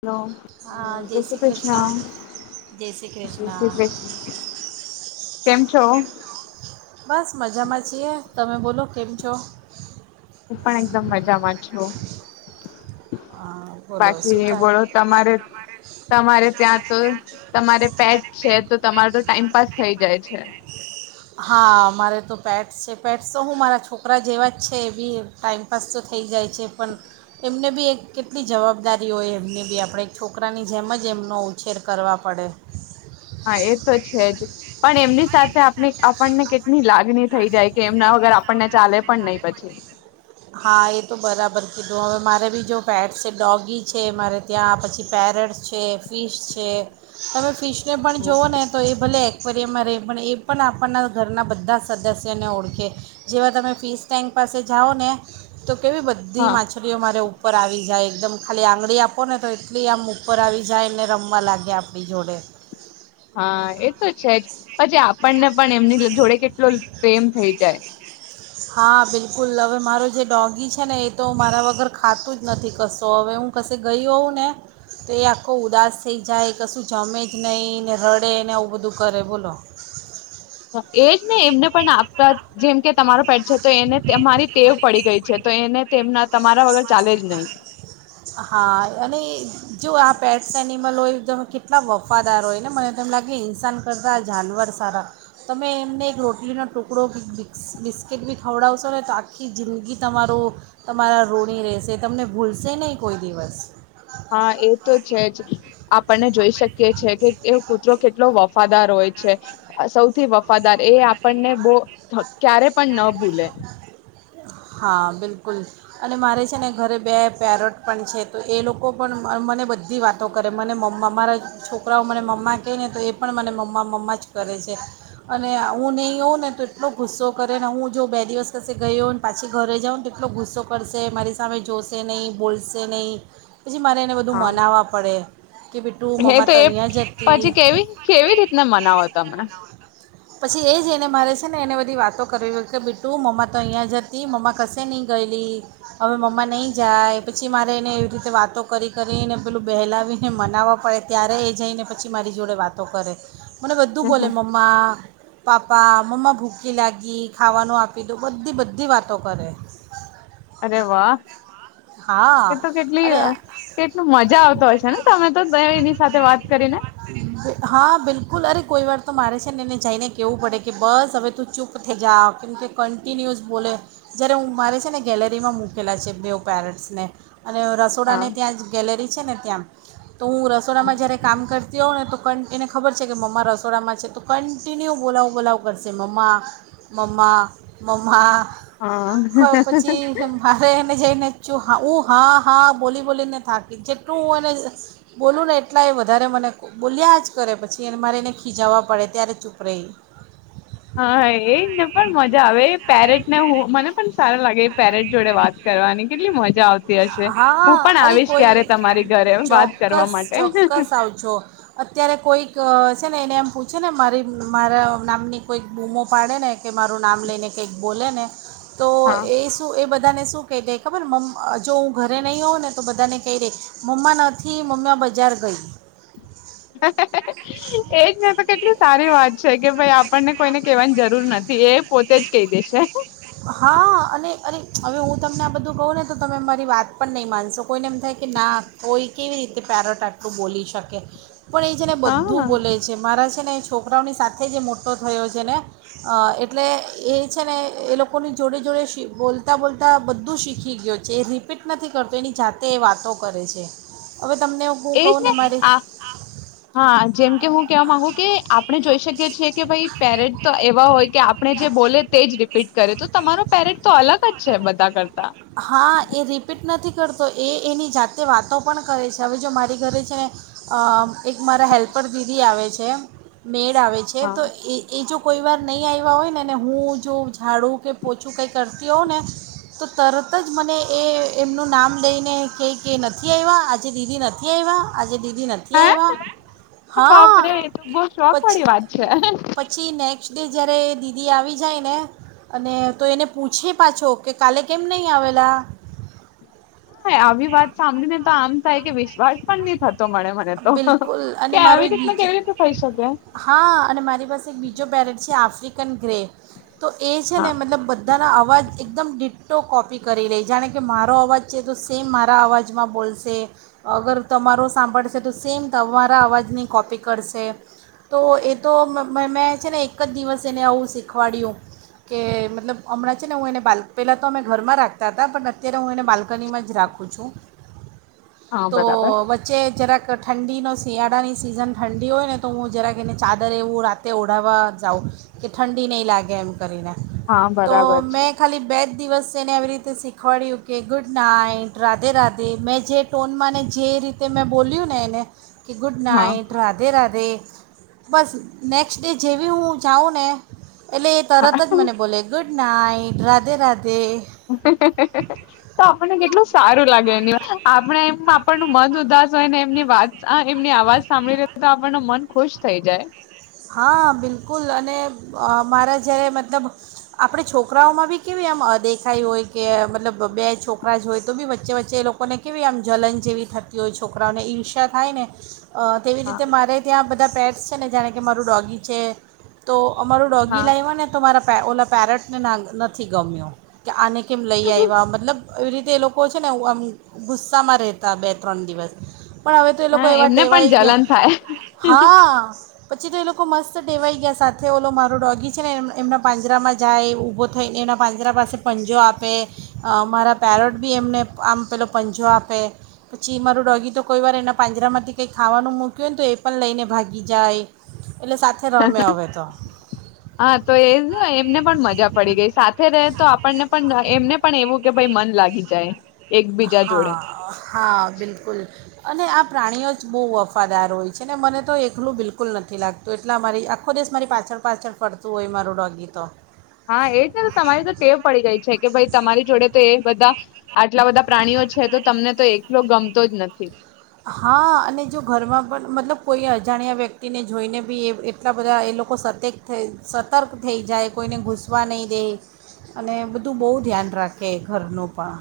હાલો જય શ્રી કૃષ્ણ, જય શ્રી જય શ્રી કૃષ્ણ. કેમ છો? બસ મજામાં છીએ તમે બોલો કેમ છો? હું પણ એકદમ મજામાં છું. હ બોલો શુ બાકી ચાલે [unintelligible] બોલો તમારે તમારે ત્યાં તો તમારે પેટ છે તો તમારો તો ટાઈમપાસ થઈ જાય છે હા મારે તો પેટ છે. પેટ્સ તો હું મારા છોકરા જેવા જ છે એ બી ટાઈઇમપાસ તો થઈ જાય છે પણ એમને બી એક. કેટલી જવાબદારી હોય એમની બી આપણે એક છોકરાની જેમ જ એમનો ઉછેર કરવા પડે. હા એ તો છે જ પણ એમની સાથે આપ આપણને કેટલી લાગણી થઈ જાય કે એમના વગર આપણને ચાલે પણ નહી પછી. હા એ તો બરાબર કીધું હવે મારે બીજો પેટ છે ડોગી છે મારે ત્યાં પછી પેરેટ છે ફિશ છે તમે ફિશ. કે પણ જુવઓ ને તો એ બ્લેક. ફરી અમાંરે પણ એ પણ આપણના ઘરના બધા સદસ્યને ઓળખે જેવા તમે ફીસ ટેન્ક પાસે જાઓ ને. તો કેવી બધી હા માછલીઓ મારે ઉપર. ઉપર આવી જાય એકદમ ખાલી આંગળી આપો ને તો એટલી આમ ઉપર આવી જાય એને રમવા લાગે આપણી જોડે. હા એ તો છે જ પછી આપણને. પણ એમની જોડે કેટલો પ્રેમ થઈ જાય. હા બિલકુલ હવે મારો જે ડોગી છે ને એ તો મારા વગર ખાતું જ નથી કશો હવે હું કશે ગય હોઉં ને તો એ આખો ઉદાસ થઈ જાય કશું જમે જ નહીં ને રડે ને આવું બધું કરે બોલો. હા એજ ને એમને પણ આપતા જેમ કે તમારો પેટ છે તો એને તમારી ટેવ પડી ગઈ છે. તો એને તેમના તમારા વગર ચાલે જ નહી. હા અને જો આ પેટ્સ એનિમલ હોય તમે કેટલા વફાદાર હોય ને મને તો એમ લાગે ઇન્સાન કરતા આ જાનવર સારા તમે એમને એક રોટલીનો ટુકડો કેઈક બિક બિસ્કીિટ બી ખવડાવશો ને તો આખી જિંદગી તમારો તમારા ઋની રહેશે તમને ભૂલશે ને. કોઈ દિવસ. હા એ તો છે જ આપણને જોઈ શકીએ છે કે એ કૂતરો કેટલો વફાદાર હોય છે સૌથી વફાદાર. એ આપણને બહુ [unintelligible] ક્યારે પણ ન ભૂલે. હા બિલકુલ અને મારે છે ને ઘરે બે પેરટ પણ છે તો એ લોકો પણ મને બધી વાતો કરે મને મમ્મા મારા છોકરાઓ મને મમ્મા કહે ને તો એ પણ મને મમ્મા મમ્મા જ કરે છે. અને હું નહીં અવ ને તો એટલો ગુસ્સો કરે ને હું જો બે દિવસ કસે ગઈ હોં ને પાછી ઘરે જાઉં ને તો એટલો ગુસ્સો કરશે મારી સામે જોશે નહીં, બોલશે નહીં. પછી મારે એને બધું મનાવવા પડે. કે બેટું ને મમ્મા તો એ અહીંયા જ હતી પછી કેવી કેવી રીતના મનાવો તને પછી એ જ એને મારે છે ને એને બધી વાતો કરવી કે બીટું મમ્મા તો અહીંયા જતી મમ્મા કશે નહીં ગયેલી હવે મમ્મા નહીં જાય પછી મારે એને એવી રીતે વાતો કરી કરી એને પેલું બહેલાવીને મનાવવા પડે ત્યારે એ જઈને પછી મારી જોડે વાતો કરે. મને બધું બોલે મમ્મા પાપા, મમ્મા ભૂકી લાગી, ખાવાનું આપી દઉ, બધી બધી વાતો કરે. અરે વા. હા એતો કેટલી અ અને કેટલી મજા આવતો હોય છે ને તમે તો બે એની સાથે વાત કરીને. હા બિલકુલ અરે કોઈ વાર તો મારે છે ને એને જઈને કેહેવું પડે કે બસ હવે તું ચૂપ થઈ જા કેમ કે કન્ટિન્યુઅસ બોલે જ્યારે હું મારે છે ને ગેલેરીમાં મૂકેલા છે બેવ પેરન્ટ્સને. અને હા રસોડાની ત્યાં જ ગેલેરી છે ને. ત્યાં તો હું રસોડામાં જ્યારે કામ કરતી હોઉં ને તો ક એને ખબર છે કે મમ્મા રસોડામાં છે તો કન્ટિન્યુ બોલાવો બોલાવ કરશે મમ્મા, મમ્મા, મમ્મા. હા ખ પછી મારે એને જઈને જો હા હું હા હા બોલી બોલીને થાકી જેટલું હું એને બોલું ને એટલા એ વધારે મને બોલ્યા જ કરે પછી એ મારે એને ખીજાવવા પડે ત્યારે ચૂપ રહી. હા એજ ને પણ મજા આવે પેરેટ ને હું મને પણ સારું લાગે પેરેટ જોડે વાત કરવાની કેટલી મજા આવતી હશે હું હા પણ અરે આવીશ ક્યારે કોઈ તમારી ઘરે વાત કરવા ચોક્કસ માટે. ચોક્કસ આવજો અત્યારે કોઈક છે એને એમ પૂછે ને મારી મારા નામની કોઈક બૂમો પાડે ને કે મારું નામ લઈને કંઈક બોલે ને તો. હા એ શું એ બધાને શું. કહી દે ખબરને મ્મ જો હું ઘરે નહીં હોઉં ને તો બધાને કહી દે મમ્મા નથી મમ્મા બજાર ગઈ. એજ તો કેટલી સારી વાત છે કે ભાઈ આપ. આપણને કોઈને કવાની જરૂર નથી એ પોતે જ કહી દેશે. હા અને અરે હવે હું તમને આ બધું કહું ને તો તમે મારી વાત પણ નહીં માનશો કોઈને એમ થાય કે ના કોઈ કેવી રીતે પેરટ આટલું બોલી શકે. પણ એ છે ને બધું હા બોલે છે મારા છે ને. છોકરાઓની સાથે જે મોટો. થયો છે ને એટલે એ છે ને એ લોકોની જોડે જોડે બોલતાં બોલતાં બધું શીખી ગયું છે એ રિપીટ નથી કરતો એની જાતે એ વાતો કરે છે. હવે તમને હું એજ કહું ને મારી આ હા જેમ કે હું કેવા માંગુ કે આપણે જોઈ શકીએ છીએ કે ભાઈ. પેરેટ તો એવા હોય કે આપણે જે બોલે તે જ રિપીટ કરે તો તમારો પેરેટ તો અલગ જ છે બધા કરતા. તો એ એની જાતે વાતો પણ કરે છે હવે જો મારી ઘરે છેને એક મારા હેલ્પર દીદી આવે છે મેડ આવે છે. તો હા એ એ જો કોઈ વાર નહીં આવ્યા હોય ને ને હું જો ઝાડું કે પોછું કંઈ કરતી હોઉં ને તો તરત જ મને એ એમનું નામ લઈને કંઈ ક નથી આવ્યા આજે દીદી નથી આવ્યા આજે દીદી. નથી હે આવ્યા હા બાપરેે તો બહ શોખ પછી વાળી વાત છે. પછી નેક્સ્ટ ડે જ્યારે દીદી આવી જાય ને અને તો એને પૂછે પાછો કે કાલે કેમ નહીં આવેલા. હા આવી વાત સાંભળીને તો આમ. થાય કે વિશ્વાસ પણ નહી થ બિલકુલ અને મારો એક રીતના બીજો કેવી રીતે થઈ શકે હા અને મારી પાસે એક બીજો પેરેટ છે આફ્રિકન ગ્રે. તો એ છે હા ને મતલબ બધાના અવાજ એકદમ દી ફોટો કોપી કરી લે જાણે કે મારો અવાજ છે તો સેમ મારા અવાજમાં બોલશે અગર તમારો સાંભળ તો સેમ તમારા અવાજની કોપી કરશે, તો એ તો મેં છે ને એક જ દિવસ એને આવું શીખવાડ્યું કે મતલબ હમણાં છે ને હું એને બા પહેલાં તો અમે ઘરમાં રાખતા હતા પણ અત્યારે હું એને બાલ્કનીમાં જ રાખું છું. હા તો બરાબર વચ્ચે જરાક. તો ઠંડીનો શિયાળાની સિઝન ઠંડી હોય ને તો હું જરાક એને ચાદર એવું રાતે ઓઢાવવા જાઉં કે ઠંડી નહીં લાગે એમ. કરીને હા તો બરાબર મેં છે ખાલી બે જ દિવસ. તેને એવી રીતે શીખવાડ્યું કે ગુડ નાઈટ રાધે રાધે મેં જે ટોનમાં ને જે રીતે મેં બોલ્યું ને એને. કે ગુડ હા નાઇટ, રાધે રાધે. બસ નેક્સ્ટ ડે જેવી હું જાઉં ને. એટલે એ તરત હા જ મને બોલે ગુડ નાઈટ. રાધે રાધ તો આપણને કેટલું સારું લાગે એની આપણે એમ આપણ ન મન ઉદાસ હોયને એમની વાત એમની અવાજ સાંભળી લે તો આપણ ન મન ખુશ થઈ જાય. હા બિલકુલ અને મારા જ્યારે મતલબ આપણે છોકરાઓમાં બી કેવી એમ દેખાય હોય કે મતલબ બે છોકરા જ હોય તો બી વચ્ચે વચ્ચે એ લોકોને કેવી એમ જલન જેવી થતી હોય છોકરાઓને ઈર્ષ્યા થાય ને. અ તેવી હા રીતે મારે ત્યાં બધા પેડ. [unintelligible] કે મારું ડોગી છે તો. અમારું ડોગી હા લાયવા ને તો મારા. પે ઓલા પેરેટને ના નથી ગમ્યો કે આને કેમ લઈ આયવા મતલબ. એવી રીતે એ લોકો છે ને આવું આમ ગુસ્સામાં રહેતા બે ત્રણ દિવસ. પણ હવે તો એ હા લોકો એવા એમને પણ ટેવાય જલન થાય ગયા. પછી તો એ લોકો મસ્ત ટેવાઈ ગ્યા સાથે ઓલો માર ડોગી છે ને એ એમના પાંજરામાં જાય ઊભો થઈને એના પાંજરા પાસે પંજો આપે અ મારા પેરોટ બી એમને આમ પેલો પંજો આપે પછી મારું ડોગી તો કોઈ વાર એના પાંજરામાંથી કંઈ ખાવાનું મૂક્યું હોય ને તો એ પણ લઈને ભાગી જાય. એટલે સાથે રમે હવે તો હા તો એ એમને પણ મજા પડી ગઈ સાથે રહે તો આપણને પણ એમને પણ એવું કે ભઈ મન લાગી જાય. એકબીજા જોડે હા, હા બિલકુલ. અને આ પ્રાણીઓ જ બહુ વફાદાર હોય છે ને મને તો એકલું બિલકુલ નથી લાગતું એટલા મારી આખો દિવસ મારી પાછળ પાછળ ફરતું હોય મારું ડોગી તો. હા એજ ને તમારી તો ટેવ પડી ગઈ છે કે ભઈ તમારી જોડે તો એ બધા. આટલા બધા પ્રાણીઓ છે તો તમને તો એકલો ગમતો જ નથી. હા અને જો ઘરમાં પણ મતલબ કોઈ અજાણ્યા વ્યક્તિને જોઈને બી એ એટલા બધા એ લોકો સતક થ સતર્ક થઈ જાય કોઈને ઘૂસવા નહીં દે. અને બધું બોવ ધ્યાન રાખે. ખે ઘરનું પણ.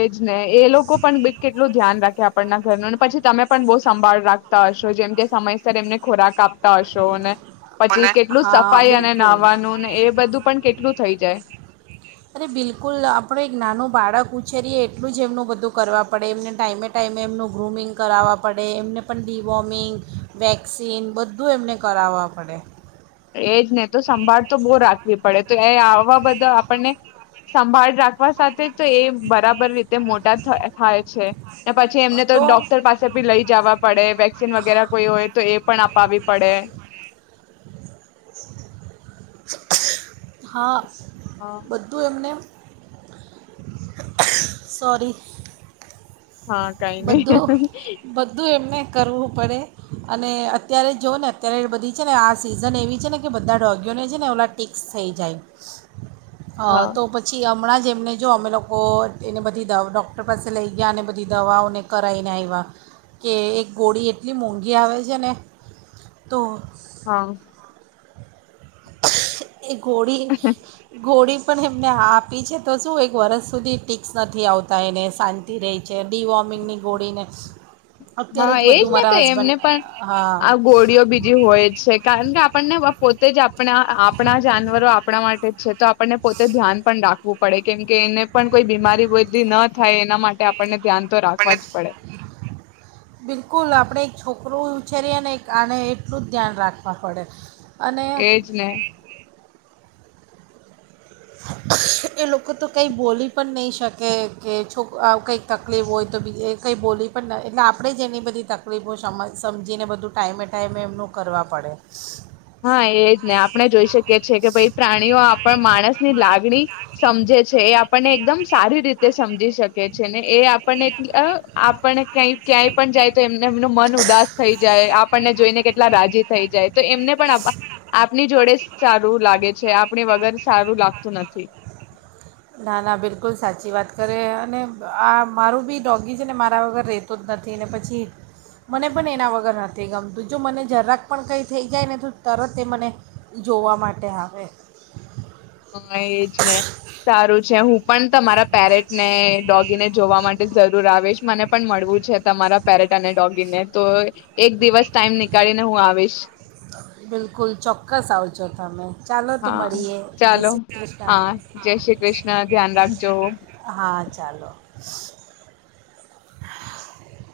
એજને એલોકો પણ બી કેટલું ધ્યાન રાખે આપણના ઘરનુંને પછી તમે પણ બહુ સંભાળ રાખતા હશો જેમ કે સમયસર એમને ખોરાક આપ પતા હશો ને પછી કેટલું હા સફાઈ અને બિલકુલ નાહવાનું ને એ બધું પણ કેટલું થઈ જાય. અરે બિલકુલ આપણે એક નાનું બાળક ઉછેરીએ એટલુંજ એમનું બધું કરવા પડે, એમને ટાઈમે ટાઈમે એમનું ગ્રૂમિંગ કરાવવા પડે, એમને પણ ડીવોમિંગ, વેક્સિન બધ બધું એમને કરાવવા પડે. એજને તો સંભાળ તો બો રાખવી પડે તો એ આવા બધા આપણને સંભાળ રાખવા સાથે તો એ બરાબર રીતે મોટા થાય છે. પછી એમને તો ડોક્ટર પાસે ભી લઈ જવા પડે, વેક્સિન વગેરે કોઈ હોય તો એ પણ અપાવી પડે. હા. હા બધું એમને સોરી હા, કઈ નય બધું બધું એમને કરવું પડે અને અત્યારે જોઓ ને અત્યારે બધી છે ને આ સિઝન એવી છે ને કે બધા ડોગીયોને છે ને ઓલા ટિક્સ થઈ જાય. હા, તો પછી હમણાંજ એમને જો અમે લોકો એને બધી દ ડોક્ટર પાસે લઈ ગયા અને બધી દવાઓને કરાયને આવ્યા, કે એક ગોળી એટલી મોંઘી આવે છે ને, તો હા. એ ગોળી, ગોળી પણ એમને આપી છે, તો શું એક વર્ષ સુધી ટીક્સ નથી આવતા એને શાંતિ રહી છે. ને ડી વોમિગ ગોળી ને હા એજ ને તો એમને પણ હા આ ગોળીઓ બીજી હોય જ છે કારણ કે આપણને પોતે જ આપ આપણા આપણા જાનવરો આપણા માટે જ છે. તો આપણને પોતે ધ્યાન પણ રાખવું પડે કેમ કે એને પણ કોઈ બીમારી બધી ન થાય એના માટે આપણને ધ્યાન તો રાખવા જ પડે. બિલકુલ આપણે એક છોકરું ઉછેરીએ ને એક આને એટલું જ ધ્યાન રાખવા પડે. અને એજ ને. એ લોકો તો કંઈ બોલી પણ નહીં શકે કે છોક કંઈક તકલીફ હોય તો બી એ કંઈ બોલી પણ ન એટલે આપણે જ એની બધી તકલીફો સમ સમજીને બધું ટાઈમે-ટાઈમે એમનું કરવા પડે. હા એજ ને આપણે જોઈ શકીએ છીએ કે ભાઈ પ્રાણીઓ આપણ માણસ ની લાગણી સમજે છે એ આપણને એકદમ સારી રીતે સમજી શકે છે ને એ આપણને આપણને ક્યા ક્યાંય પણ જાય તો એમને એમનું મન ઉદાસ થઈ જાય, આપણને જોઈને કેટલા રાજી થઈ જાય તો એમને આપની જોડે સારું લાગે છે આપણી વગર સારું લાગતું નથી ના ના બિલકુલ સાચી વાત. કરે અને આ મારું બી ડોગી છે ને મારા વગર રહેતો જ નથી ને પછી મને પણ એના વગર નથી, ગમતું જો મને જરાક પણ કંઈ થઈ જાય ને તો તરત એ મને જોવા માટે આવે. હા એજ ને સારું છે હું પણ તમારા પેરેટ ને ડોગીને જોવા માટે જરૂર આવીશ મને પણ મળવું છે તમારા પેરેટ અને ડોગીને તો એક દિવસ ટાઈમ નીકાળીને હું આવીશ. ચથામે ચાલો તો હા મળીએ જે ચાલો શ્રી કૃષ્ણ હા જય શ્રી કૃષ્ણ ધ્યાન રાખજો હા ચાલો.